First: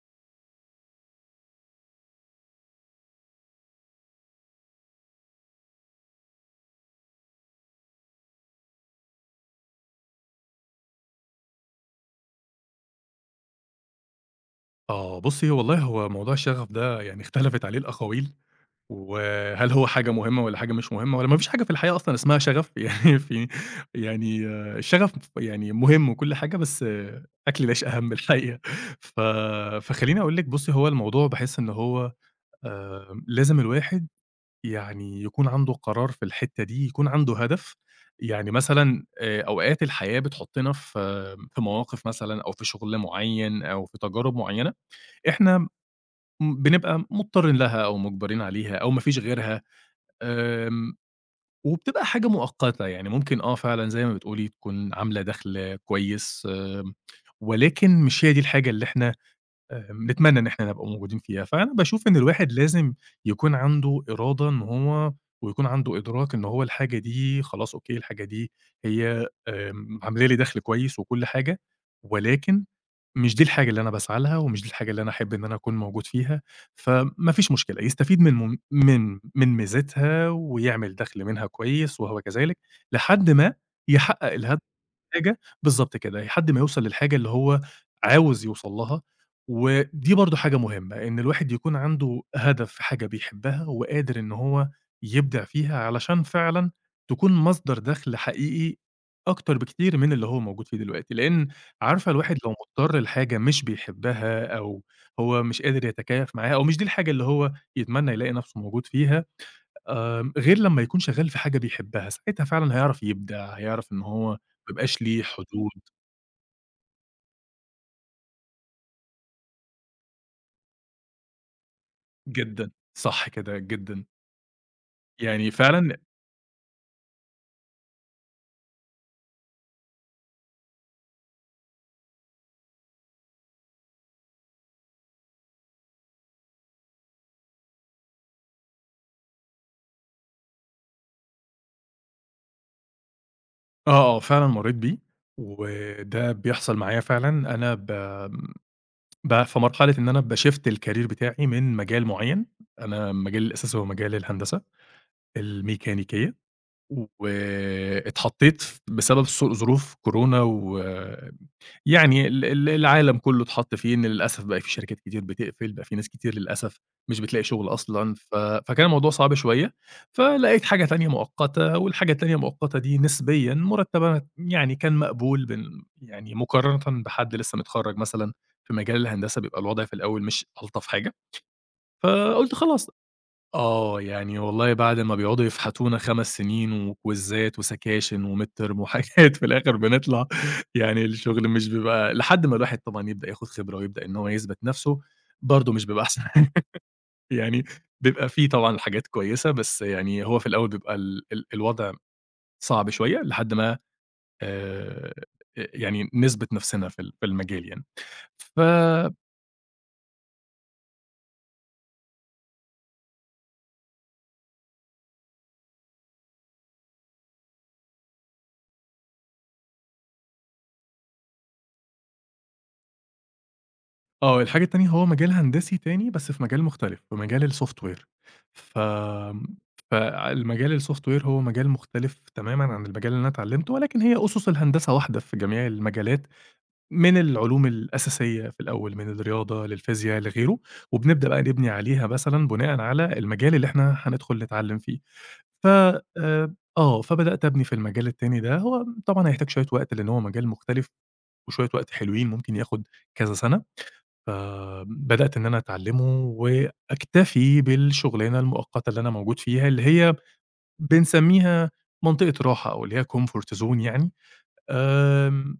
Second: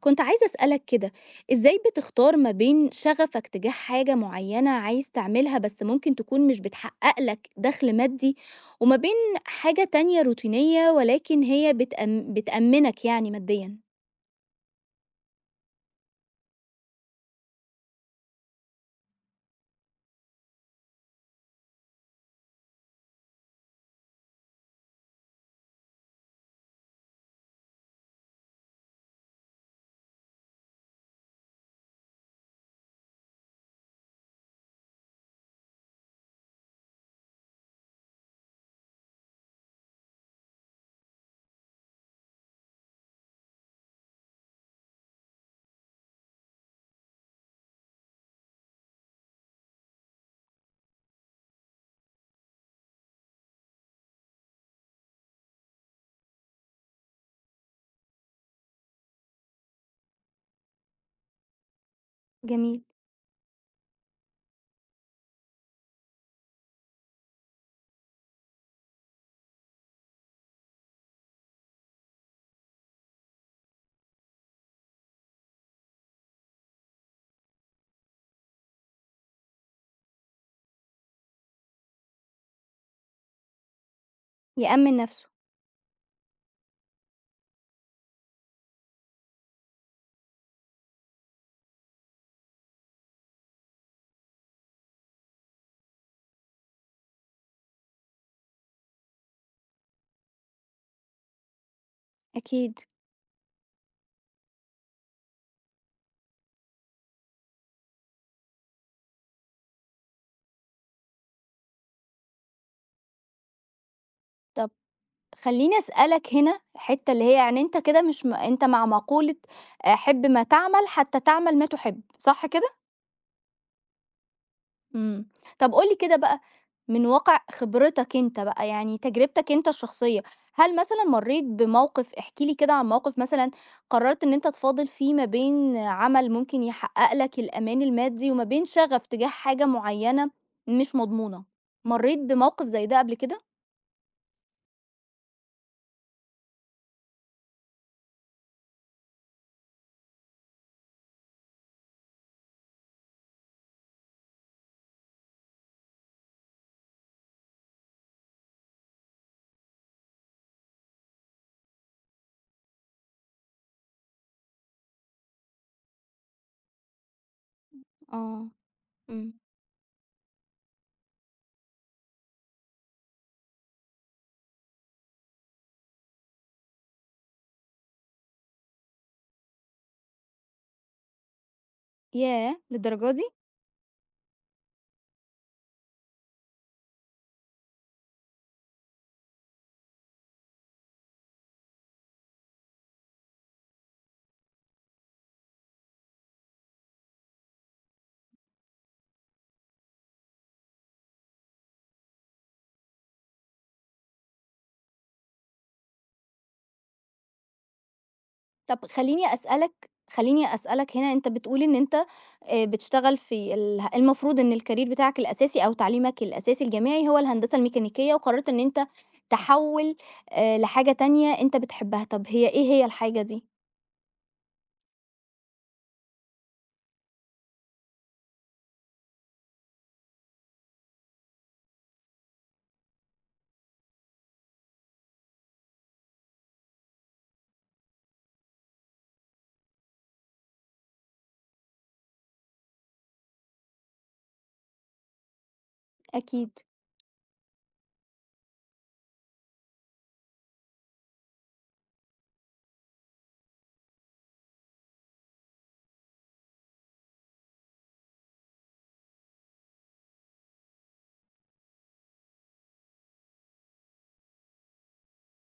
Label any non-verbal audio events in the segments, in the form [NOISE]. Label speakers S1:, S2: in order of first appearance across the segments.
S1: كنت عايزة أسألك كده، إزاي بتختار ما بين شغفك تجاه حاجة معينة عايز تعملها بس ممكن تكون مش بتحقق لك دخل مادي، وما بين حاجة تانية روتينية ولكن هي بتأمنك يعني ماديا.
S2: آه، بُصّي هو والله هو موضوع الشغف ده يعني اختلفت عليه الأقاويل، وهل هو حاجة مهمة والّا حاجة مش مهمة، والّا ما فيش حاجة في الحياة أصلًا اسمها شغف [LAUGHS] يعني في يعني آه، الشغف يعني مهم وكل حاجة، بس آه، أكل العيش أهم الحقيقة. ف فخلّيني أقول لِك بُصّي هو الموضوع باحس إن هو لازم الواحد يعني يكون عنده قرار في الحتّة دي، يكون عنده هدف، يعني مثلًا أوقات الحياة بتحطّنا في في مواقف مثلًا أو في شغل معيّن أو في تجارب معيّنة إحنا بنبقى مضطرين لها أو مُجبرين عليها أو ما فيش غيرها، آمم، وبتبقى حاجة مؤقتة، يعني ممكن آه فعلًا زي ما بتقولي تكون عاملة دخل كويس، ولكن مش هي دي الحاجة اللي إحنا نتمنى إن إحنا نبقى موجودين فيها، فأنا باشوف إن الواحد
S1: جميل.
S2: لازم يكون عنده إرادة إن هو ويكون عنده إدراك إن هو الحاجة دي خلاص أوكي، الحاجة دي هي عاملة لي دخل كويس وكل حاجة، ولكن مش دي الحاجة اللي أنا باسعى لها، ومش دي الحاجة اللي أنا أحب إن أنا أكون موجود فيها، فما فيش مشكلة يستفيد من من ميزتها ويعمل دخل منها كويس وهو كذلك، لحد ما يحقق الهدف
S1: يأمن نفسه.
S2: حاجة بالضبط كده، لحد ما يوصل للحاجة اللي هو عاوز يوصل لها، ودي برضه حاجة مهمة، إن الواحد يكون عنده هدف في حاجة بيحبها وقادر إن هو يبدع فيها، علشان فعلًا تكون مصدر دخل حقيقي أكتر بكتير من اللي هو موجود فيه دلوقتي، لإن عارفة الواحد لو
S1: أكيد.
S2: مضطر لحاجة مش بيحبها أو هو مش قادر يتكيف معاها أو مش دي الحاجة اللي هو يتمنى يلاقي نفسه موجود فيها غير لمّا يكون شغّال في حاجة بيحبها، ساعتها فعلًا هيعرف يبدع، هيعرف إن هو ما
S1: طب
S2: يبقاش ليه حدود
S1: خليني أسألك هنا الحتة اللي هي يعني أنت كده مش م... أنت مع مقولة حب ما تعمل حتى تعمل ما تحب، صح
S2: جدًا،
S1: كده؟
S2: صح كده، جدًا.
S1: إمم.
S2: يعني
S1: طب قُل لي
S2: فعلًا
S1: كده بقى، من واقع خبرتك أنت بقى، يعني تجربتك أنت الشخصية، هل مثلًا مرّيت بموقف؟ احكِ لي كده عن موقف مثلًا قررت إن أنت تفاضل فيه ما بين عمل ممكن يحقق لك الأمان المادي وما بين شغف تجاه حاجة معيّنة مش مضمونة. مرّيت بموقف زي ده قبل كده؟
S2: آه، آه، فعلًا مرّيت بيه، وده بيحصل معايا فعلًا، أنا ب ب في مرحلة إن أنا بshift الcareer بتاعي من مجال معيّن، أنا مجالي الأساسي هو مجال الهندسة الميكانيكية، واتحطّيت بسبب ظروف كورونا و يعني ال العالم كلّه اتحط فيه إن للأسف بقى في شركات كتير بتقفل، بقى في ناس كتير للأسف مش بتلاقي شغل أصلًا،
S1: آه.
S2: فكان الموضوع
S1: إمم.
S2: صعب شوية، فلقيت حاجة تانية مؤقتة، والحاجة التانية المؤقتة دي نسبيًا مرتبها يعني كان مقبول يعني مقارنةً بحد لسه متخرّج مثلًا في مجال الهندسة بيبقى الوضع في الأول مش ألطف حاجة، فقُلت
S1: ياه!
S2: خلاص
S1: للدرجة دي؟!
S2: آه، يعني والله بعد ما بيقعدوا يفحتونا 5 سنين وكويزات وسكاشن وmidterm وحاجات في الآخر بنطلع [LAUGHS] يعني الشغل مش بيبقى لحد ما الواحد طبعًا يبدأ ياخد خبرة ويبدأ إن هو يثبت نَفْسه، برضه مش بيبقى أحسن [LAUGHS] حاجة يعني بيبقى في طبعًا حاجات كويسة، بس يعني هو في الأول بيبقى ال الوضع صعب شوية لحد ما آآ، يعني نثبت نَفْسنا في في المجال يعني. ف
S1: طب خلّيني أسألك هنا، أنت بتقول إن أنت بتشتغل في المفروض إن الcareer بتاعك الأساسي أو تعليمك الأساسي الجامعي هو الهندسة الميكانيكية، وقررت إن أنت تحوّل لحاجة تانية أنت بتحبها. طب هي إيه هي الحاجة دي؟
S2: آه، الحاجة التانية هو مجال هندسي تاني بس في مجال مختلف، في مجال الsoftware ف فالمجال الsoftware هو مجال مختلف تمامًا عن المجال اللي أنا اتعلمته، ولكن هي أُسُس الهندسة واحدة في جميع المجالات، من العلوم الأساسية في الأول، من الرياضة للفيزيا لغيره، وبنبدأ بقى نبني عليها مثلًا بناءً على المجال اللي إحنا هندخل نتعلم فيه. ف
S1: أكيد.
S2: آه، فبدأت أبني في المجال التاني ده، هو طبعًا هيحتاج شوية وقت لأن هو مجال مختلف وشوية وقت حلوين ممكن ياخد كذا سنة. بدأت إن أنا أتعلّمه وأكتفي بالشُغلانة المؤقتة اللي أنا موجود فيها، اللي هي بنسمّيها منطقة راحة أو اللي هي comfort zone يعني. آمم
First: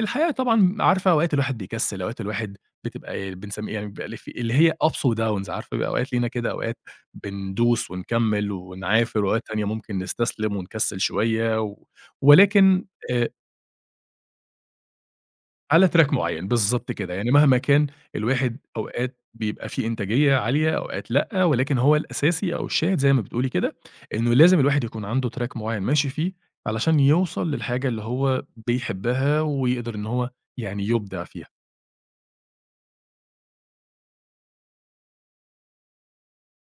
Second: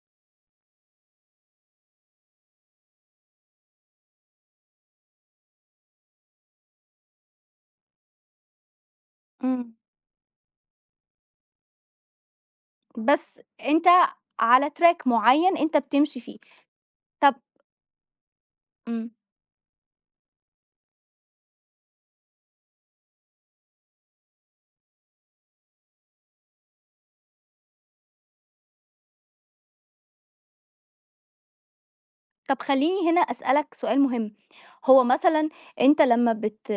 S2: الحقيقة طبعًا عارفة أوقات الواحد بيكسّل، أوقات الواحد بتبقى إيه، بنسمّيه يعني بيبقى في اللي هي ups وdowns عارفة، بيبقى أوقات لينا كده أوقات بندوس ونكمّل ونعافر، وأوقات تانية
S1: إمم،
S2: ممكن نستسلم ونكسّل شوية و ولكن آآ
S1: بس أنت على track معيّن أنت
S2: على track
S1: بتمشي فيه.
S2: معيّن، بالضبط كده، يعني
S1: طب
S2: مهما كان الواحد
S1: إمم.
S2: أوقات بيبقى في إنتاجية عالية، أوقات لأ، ولكن هو الأساسي أو الشاهد زي ما بتقولي كده، إنه لازم الواحد يكون عنده track معيّن ماشي فيه، علشان يوصل للحاجة اللي هو بيحبها ويقدر إن هو يعني يُبدع فيها.
S1: طب خلّيني هنا أسألك سؤال مهم، هو مثلًا أنت لمّا بت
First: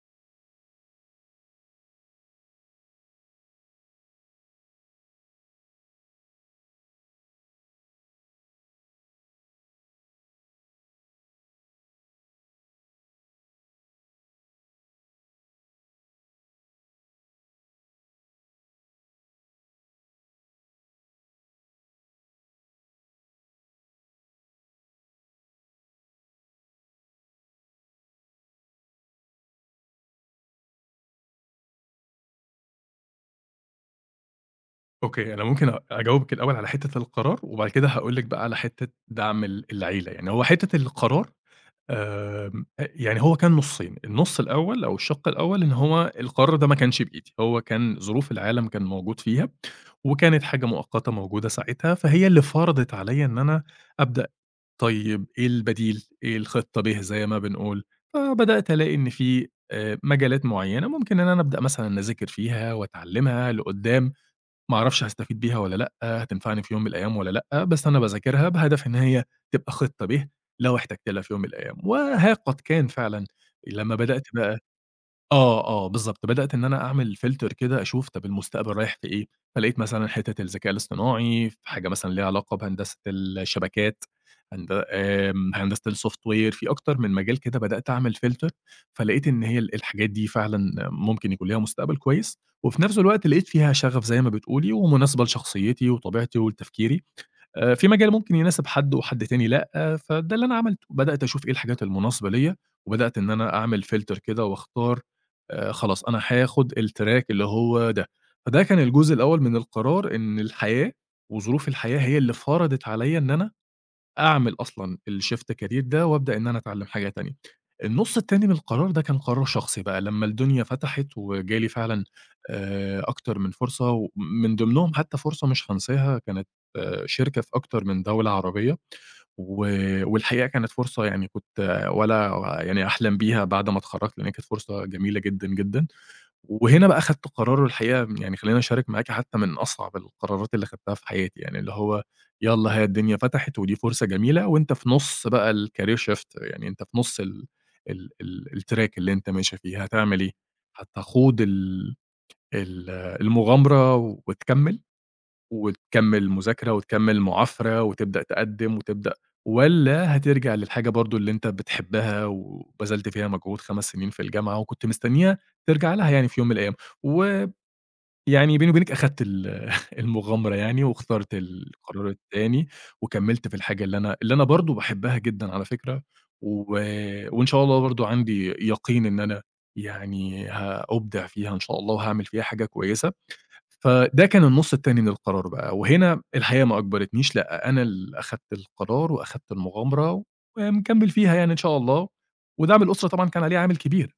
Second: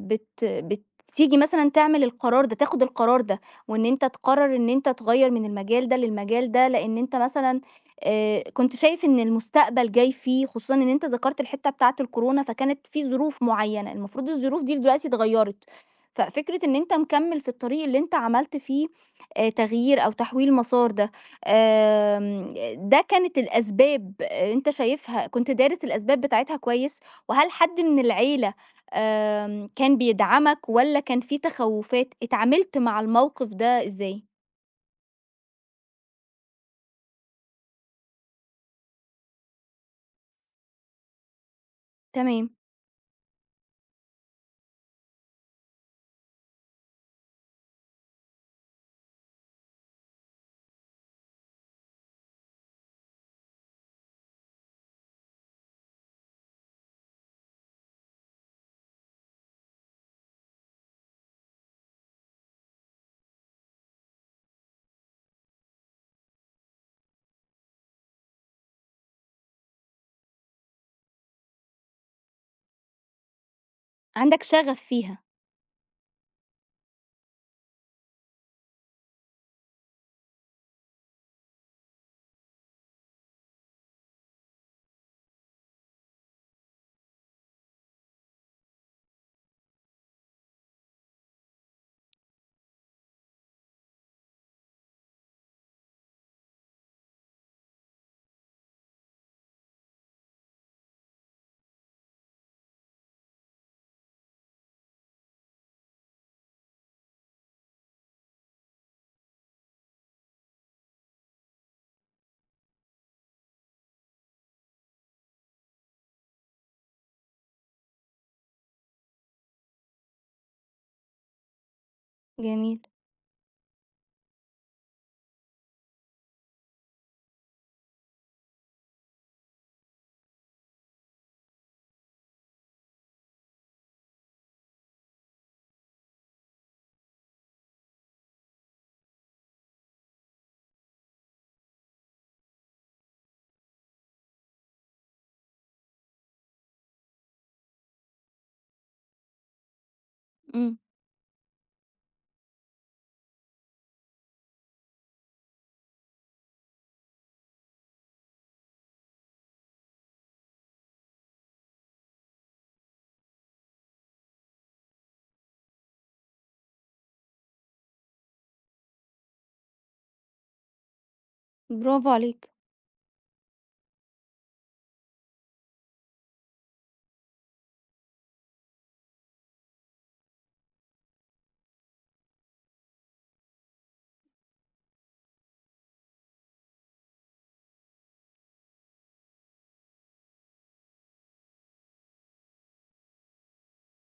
S1: بت بتيجي مثلًا تعمل القرار ده، تاخد القرار ده، وإن أنت تقرر إن أنت تغيّر من المجال ده للمجال ده، لإن أنت مثلًا كنت شايف إن المستقبل جاي فيه، خصوصًا إن أنت ذكرت الحتة بتاعة الكورونا، فكانت في ظروف معيّنة، المفروض الظروف دي دلوقتي اتغيّرت، ففكرة إن أنت مكمّل في الطريق اللي أنت عملت فيه تغيير أو تحويل مسار ده. آمم، ده كانت الأسباب أنت شايفها؟ كنت دارس الأسباب بتاعتها كويس؟ وهل حد من العيلة كان بيدعمك والّا كان في تخوّفات؟ اتعاملت مع الموقف ده إزاي؟
S2: أوكي، أنا ممكن أجاوبِك الأول على حتّة القرار، وبعد كده هاقول لِك بقى على حتّة دعم العيلة، يعني هو حتّة القرار
S1: تمام.
S2: آمم، أ يعني هو كان نُصّين، النُص الأول أو الشَق الأول إن هو القرار ده ما كانش بإيدي، هو كان ظروف العالم كان موجود فيها، وكانت حاجة مؤقتة موجودة ساعتها، فهي اللي فرضت عليَّ إن أنا أبدأ طيب إيه البديل، إيه الخطة ب زي ما بنقول، فبدأت ألاقي إن في مجالات معيّنة ممكن إن أنا أبدأ مثلًا أذاكر فيها وأتعلّمها لقدّام. ما أعرفش هاستفيد بيها والّا لأ، هتنفعني في يوم من الأيام والّا لأ، بس أنا باذاكرها بهدف إن هي تبقى خطة ب لو احتجت لها في يوم من الأيام، وها قد كان فعلًا لمّا بدأت
S1: عندك
S2: بقى
S1: شغف فيها.
S2: آه، آه، بالضبط، بدأت إن أنا أعمل filter كده أشوف طب المستقبل رايح في إيه، فلقيت مثلًا حتّة الذكاء الاصطناعي، في حاجة مثلًا ليها علاقة بهندسة الشبكات، هندسة الsoftware في أكتر من مجال كده بدأت أعمل filter، فلقيت إن هي الحاجات دي فعلًا ممكن يكون ليها مستقبل كويس، وفي نفس الوقت لقيت فيها شغف زي ما بتقولي، ومناسبة لشخصيتي وطبيعتي ولتفكيري. في مجال ممكن يناسب حد وحد تاني لأ، آه، فده اللي أنا عملته، بدأت أشوف إيه الحاجات المناسبة ليّا، وبدأت إن أنا أعمل filter كده وأختار خلاص أنا هاخد الtrack اللي هو ده، فده كان الجزء الأول من القرار إن الحياة وظروف الحياة هي اللي فرضت عليّا إن أنا أعمل أصلًا الShift career ده وأبدأ إن أنا أتعلّم حاجة تانية. النُص التاني من القرار ده كان قرار شخصي بقى، لمّا الدنيا فتحت وجالي فعلًا
S1: جميل.
S2: أكتر من فرصة ومن ضمنهم حتّى فرصة مش هانساها كانت آه، شركة في أكتر من دولة عربية، و والحقيقة كانت فرصة يعني كنت آه، ولا يعني أحلم بيها بعد ما اتخرّجت لإن هي كانت فرصة جميلة جدًا، جدًا. وهنا بقى خدت قرار الحقيقة يعني خلّيني أشارك معاكِ حتى من أصعب القرارات اللي خدتها في حياتي، يعني اللي هو يالّا هي الدنيا فتحت ودي فرصة جميلة وأنت في نُص بقى الcareer shift يعني أنت في نُص ال الtrack اللي أنت ماشي فيه، هتعمل إيه؟
S1: إمم.
S2: هتخوض ال المغامرة وتكمّل؟ وتكمّل مذاكرة وتكمّل معافرة وتبدأ تقدّم وتبدأ والّا هترجع للحاجة برضه اللي أنت بتحبها وبذلت فيها مجهود 5 سنين في الجامعة وكنت مستنيها ترجع لها يعني في يوم من الأيام، ويعني بيني وبينِك أخدت ال [LAUGHS] المغامرة يعني واخترت
S1: برافو
S2: القرار
S1: عليك.
S2: التاني وكمّلت في الحاجة اللي أنا برضه باحبها جدًا على فكرة، و وإن شاء الله برضه عندي يقين إن أنا يعني هأبدع فيها إن شاء الله وهاعمل فيها حاجة كويسة. فده كان النُص التاني من القرار بقى، وهنا الحقيقة ما أجبرتنيش، لأ، أنا اللي أخدت القرار وأخدت المغامرة ومكمّل فيها يعني إن شاء الله، ودعم الأسرة طبعًا كان عليه عامل كبير.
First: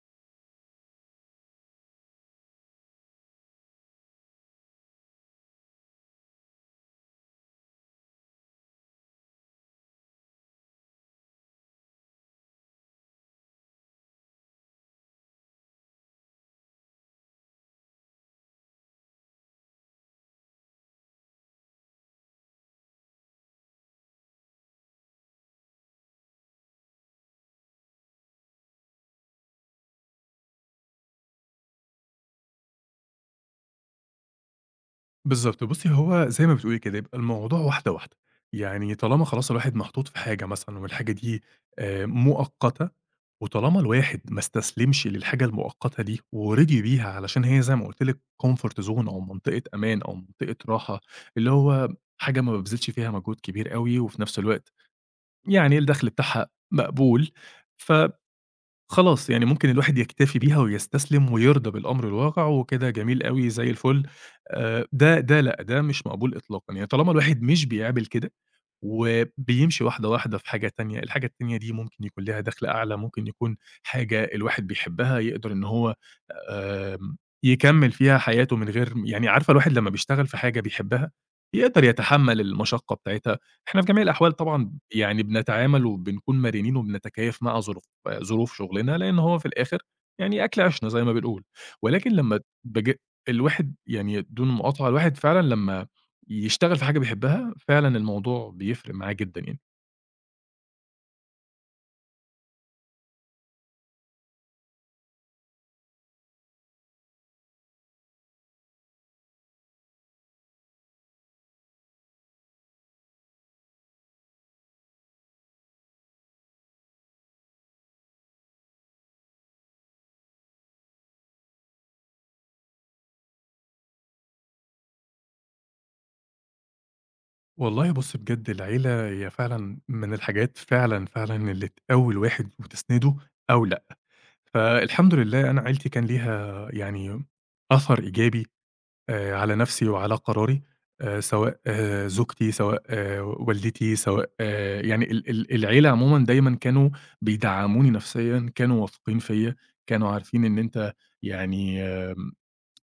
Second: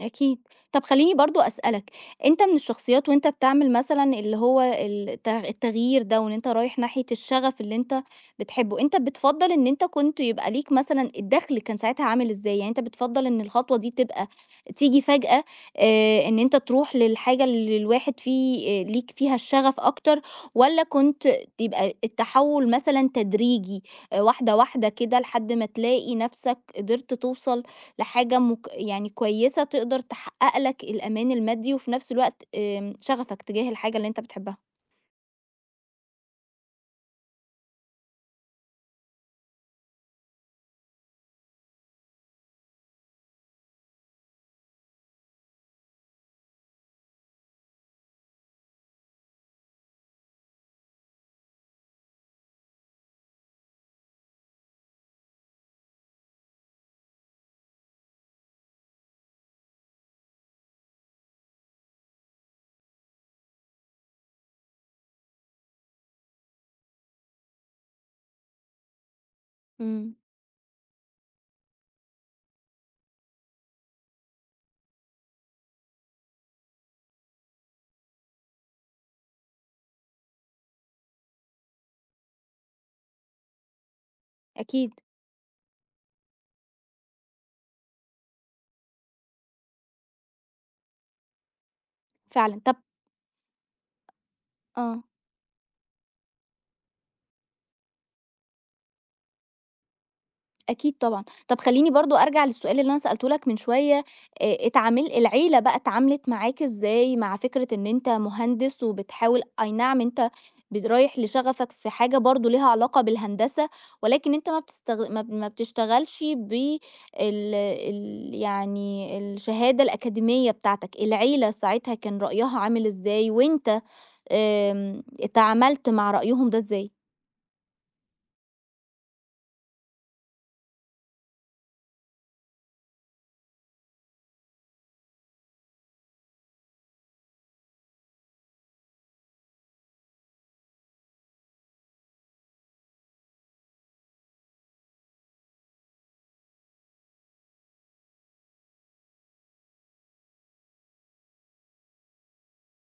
S1: أكيد. طب خلّيني برضه أسألك، أنت من الشخصيات وأنت بتعمل مثلًا اللي هو التغيير ده وإن أنت رايح ناحية الشغف اللي أنت بتحبه، أنت بتفضّل إن أنت كنت يبقى ليك مثلًا الدخل كان ساعتها عامل إزاي؟ يعني أنت بتفضّل إن الخطوة دي تبقى تيجي فجأة، إن أنت تروح للحاجة اللي الواحد فيه ليك فيها الشغف أكتر، والّا كنت يبقى التحوّل مثلًا تدريجي، واحدة، واحدة كده لحد ما تلاقي نَفْسك قدرت توصل يعني كويسة تقدر تحقق لك الأمان المادي وفي نفس الوقت شغفك تجاه الحاجة اللي انت بتحبها؟
S2: بالضبط، بُصّي هو زي ما بتقولي كده، يبقى الموضوع واحدة، واحدة، يعني طالما خلاص الواحد محطوط في حاجة مثلًا والحاجة دي مؤقتة، وطالما الواحد ما استسلمش للحاجة المؤقتة دي ورضي بيها علشان هي زي ما قُلت لِك comfort zone أو منطقة أمان أو منطقة راحة، اللي هو حاجة ما بابذلش فيها مجهود كبير أوي وفي نفس الوقت يعني الدخل بتاعها مقبول، فخلاص يعني ممكن الواحد يكتفي بيها ويستسلم ويرضى بالأمر الواقع وكده جميل أوي زي الفل، ده ده لأ، ده مش مقبول إطلاقًا، يعني طالما الواحد مش بيعمل كده وبيمشي واحدة،
S1: امم.
S2: واحدة في حاجة تانية، الحاجة التانية دي ممكن يكون ليها دخل أعلى، ممكن يكون حاجة الواحد بيحبها يقدر إن هو آمم، يكمّل فيها حياته من غير يعني عارفة الواحد لمّا بيشتغل في حاجة بيحبها، بيقدر يتحمّل المشقة بتاعتها، إحنا في جميع الأحوال طبعًا
S1: أكيد.
S2: يعني بنتعامل وبنكون مرنين وبنتكيّف مع ظروف شغلنا، لإن هو في الآخر يعني أكل عيشنا زي ما بنقول، ولكن لمّا
S1: فعلا. طب
S2: بج الواحد يعني دون مقاطعة،
S1: اه.
S2: الواحد فعلًا لمّا يشتغل في حاجة بيحبها، فعلًا الموضوع بيفرق معاه جدًا يعني.
S1: أكيد طبعًا. طَب خلّيني برضه أرجع للسؤال اللي أنا سألته لك من شوية، اتعامل العيلة بقى اتعاملت معاك إزاي مع فكرة إن أنت مهندس وبتحاول، أي نعم أنت رايح لشغفك في حاجة برضه ليها علاقة بالهندسة، ولكن أنت ما بتستغ ما ب ما بتشتغلش بال ال يعني الشهادة الأكاديمية بتاعتك، العيلة ساعتها كان رأيها عامل إزاي وأنت اتعاملت مع رأيهم ده إزاي؟
S2: والله بُص بجد العيلة هي فعلًا من الحاجات فعلًا، فعلًا اللي تقوّي الواحد وتسنده أو لأ. فالحمد لله أنا عيلتي كان ليها يعني أثر إيجابي على نفسي وعلى قراري، سواء آه، زوجتي، سواء آه، والدتي، سواء آه، يعني ال العيلة عمومًا دايمًا كانوا بيدعموني نفسيًا، كانوا واثقين فيّا، كانوا عارفين إن أنت يعني آمم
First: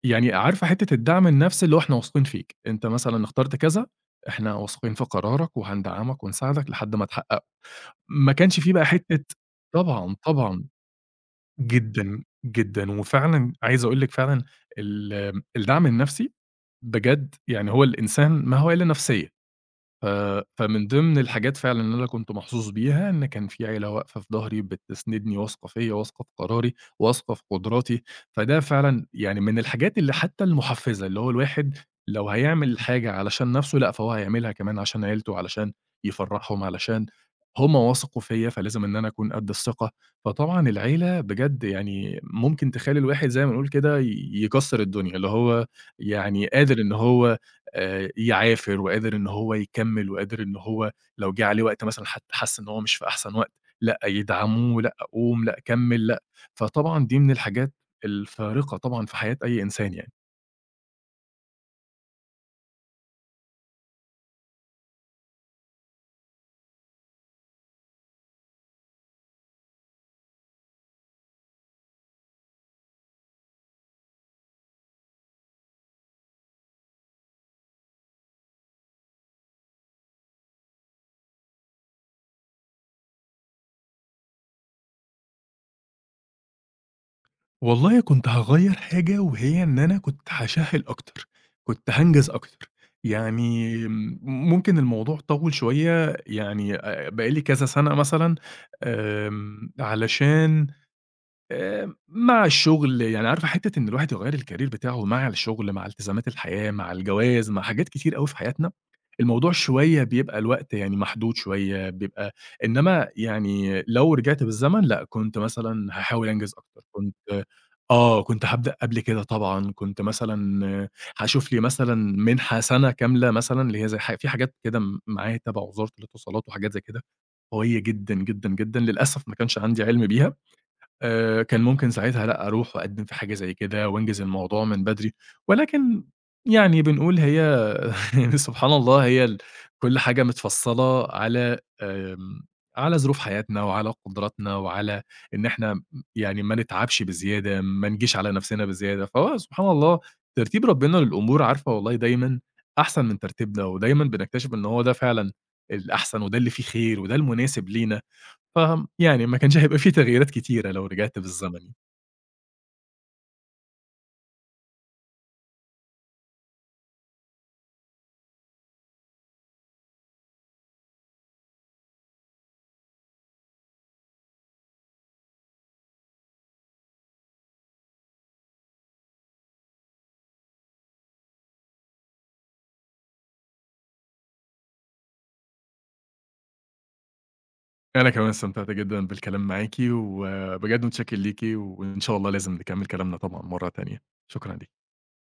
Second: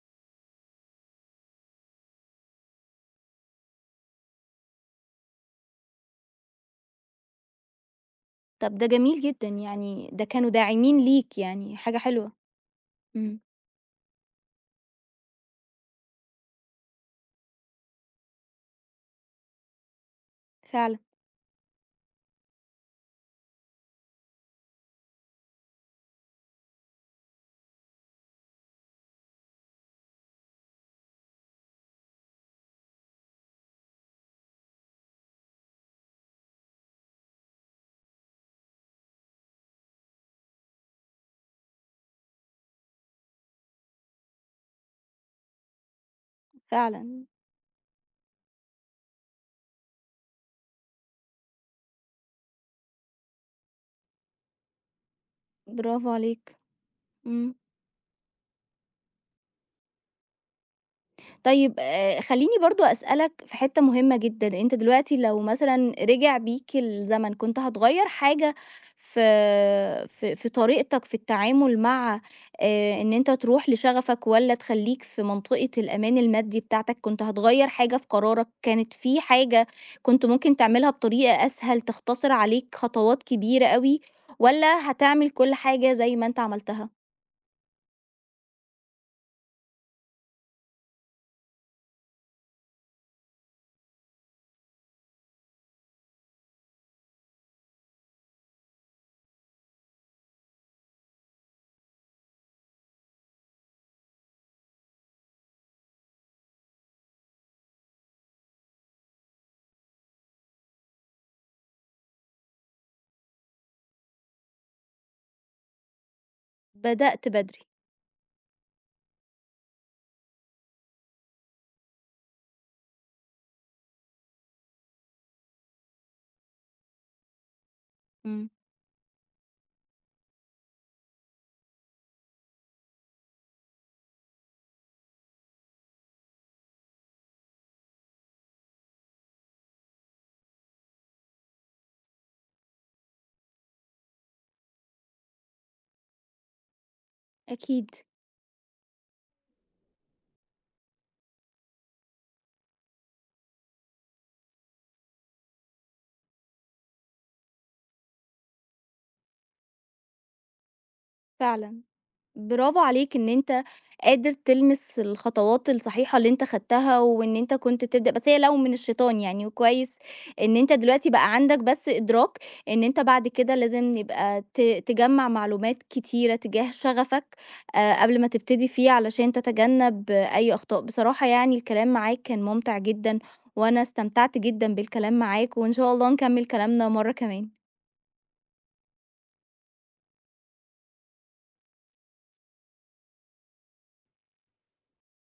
S2: يعني عارفة حتّة الدعم النفسي اللي هو إحنا واثقين فيك، أنت مثلًا اخترت كذا، إحنا واثقين في قرارك وهندعمك ونساعدك لحد ما تحققه، ما كانش في
S1: طب ده
S2: بقى
S1: جميل
S2: حتّة
S1: جدًا، يعني
S2: طبعًا،
S1: ده كانوا
S2: طبعًا،
S1: داعمين ليك يعني، حاجة
S2: جدًا،
S1: حلوة.
S2: جدًا،
S1: إمم.
S2: وفعلًا عايز أقول لِك فعلًا ال الدعم النفسي بجد يعني هو الإنسان ما هو إلا نفسيّة. ف فمن
S1: فعلًا،
S2: ضمن الحاجات فعلًا اللي أنا كنت محظوظ بيها، إن كان في عيلة واقفة في ضهري، بتسندني، واثقة فيّا، واثقة في قراري، واثقة في قدراتي، فده فعلًا يعني من الحاجات اللي حتى المحفزة، اللي هو الواحد لو هيعمل حاجة علشان نفسه، لأ فهو هيعملها كمان عشان عيلته، علشان يفرحهم، علشان هم وثقوا فيّا، فلازم إن أنا أكون قد الثقة. فطبعًا العيلة بجد يعني ممكن تخلّي الواحد زي ما نقول كده يكسر الدنيا، اللي هو يعني قادر إن
S1: فعلًا.
S2: هو يعافر وقادر إن هو يكمّل وقادر إن هو لو جه عليه وقت مثلًا حَس إن هو مش في أحسن وقت، لأ يدعموه، لأ قوم، لأ كمّل،
S1: برافو
S2: لأ.
S1: عليك.
S2: فطبعًا دي من
S1: إمم.
S2: الحاجات الفارقة طبعًا في حياة أي إنسان يعني.
S1: طيب خلّيني برضه أسألك في حتّة مهمة جدًا، أنت دلوقتي لو مثلًا رجع بيك الزمن كنت هتغيّر حاجة في طريقتك في التعامل مع إن أنت تروح لشغفك والّا تخلّيك في منطقة الأمان المادي بتاعتك، كنت هتغيّر حاجة في قرارك؟ كانت في حاجة كنت ممكن تعملها بطريقة أسهل تختصر عليك خطوات كبيرة أوي، والّا هتعمل كل حاجة زي ما أنت عملتها؟
S2: والله كنت هاغيّر حاجة وهي إن أنا كنت هاشَهِّل أكتر، كنت هانجز أكتر. يعني ممكن الموضوع طوّل شوية يعني بقى لي كذا سَنة مثلًا علشان مع الشغل، يعني عارفة حتّة إن الواحد يغيّر الcareer بتاعه مع الشغل، مع التزامات الحياة، مع الجواز، مع حاجات كتير أوي في حياتنا، الموضوع شوية بيبقى الوقت يعني محدود شوية، بيبقى إنّما يعني لو رجعت بالزمن لأ، كنت مثلًا هاحاول أنجز أكتر، كنت
S1: بدأت بدري.
S2: آه، كنت هابدأ قبل كده طبعًا، كنت مثلًا هاشوف لي مثلًا منحة سَنة كاملة مثلًا، اللي هي زي في حاجات كده معايا تبع وزارة الاتصالات وحاجات زي كده قوية جدًا،
S1: إمم.
S2: جدًا، جدًا، للأسف ما كانش عندي عِلْم بيها. كان ممكن ساعتها لأ، أروح وأقدّم في حاجة زي كده وأنجز الموضوع من بدري، ولكن يعني بنقول هي [LAUGHS] يعني سبحان الله هي كل حاجة متفصّلة على على ظروف حياتنا وعلى قدراتنا وعلى إن إحنا يعني ما نتعبش بزيادة،
S1: أكيد.
S2: ما نجيش على نَفْسنا بزيادة، فهو سبحان الله ترتيب ربنا للأمور عارفة والله دايمًا أحسن من ترتيبنا ودايمًا بنكتشف إن هو ده فعلًا الأحسن وده اللي فيه خير وده المناسب لينا. يعني ما كانش هيبقى في تغييرات كتيرة لو رجعت بالزمن.
S1: فعلًا. برافو عليك إن أنت قادر تلمس الخطوات الصحيحة اللي أنت خدتها، وإن أنت كنت تبدأ بس هي لَو من الشيطان يعني. وكويس إن أنت دلوقتي بقى عندك بس إدراك إن أنت بعد كده لازم يبقى تجمّع معلومات كتيرة تجاه شغفك، قبل ما تبتدي فيه علشان تتجنب أي أخطاء. بصراحة يعني الكلام معاك كان ممتع جدًا، وأنا استمتعت جدًا بالكلام معاك، وإن شاء الله نكمّل كلامنا مرة كمان.
S2: أنا كمان استمتعت جدًا بالكلام معاكِ، وبجد متشكر ليكِ، وإن شاء الله لازم نكمل كلامنا طبعًا مرة تانية. شكرًا ليكِ.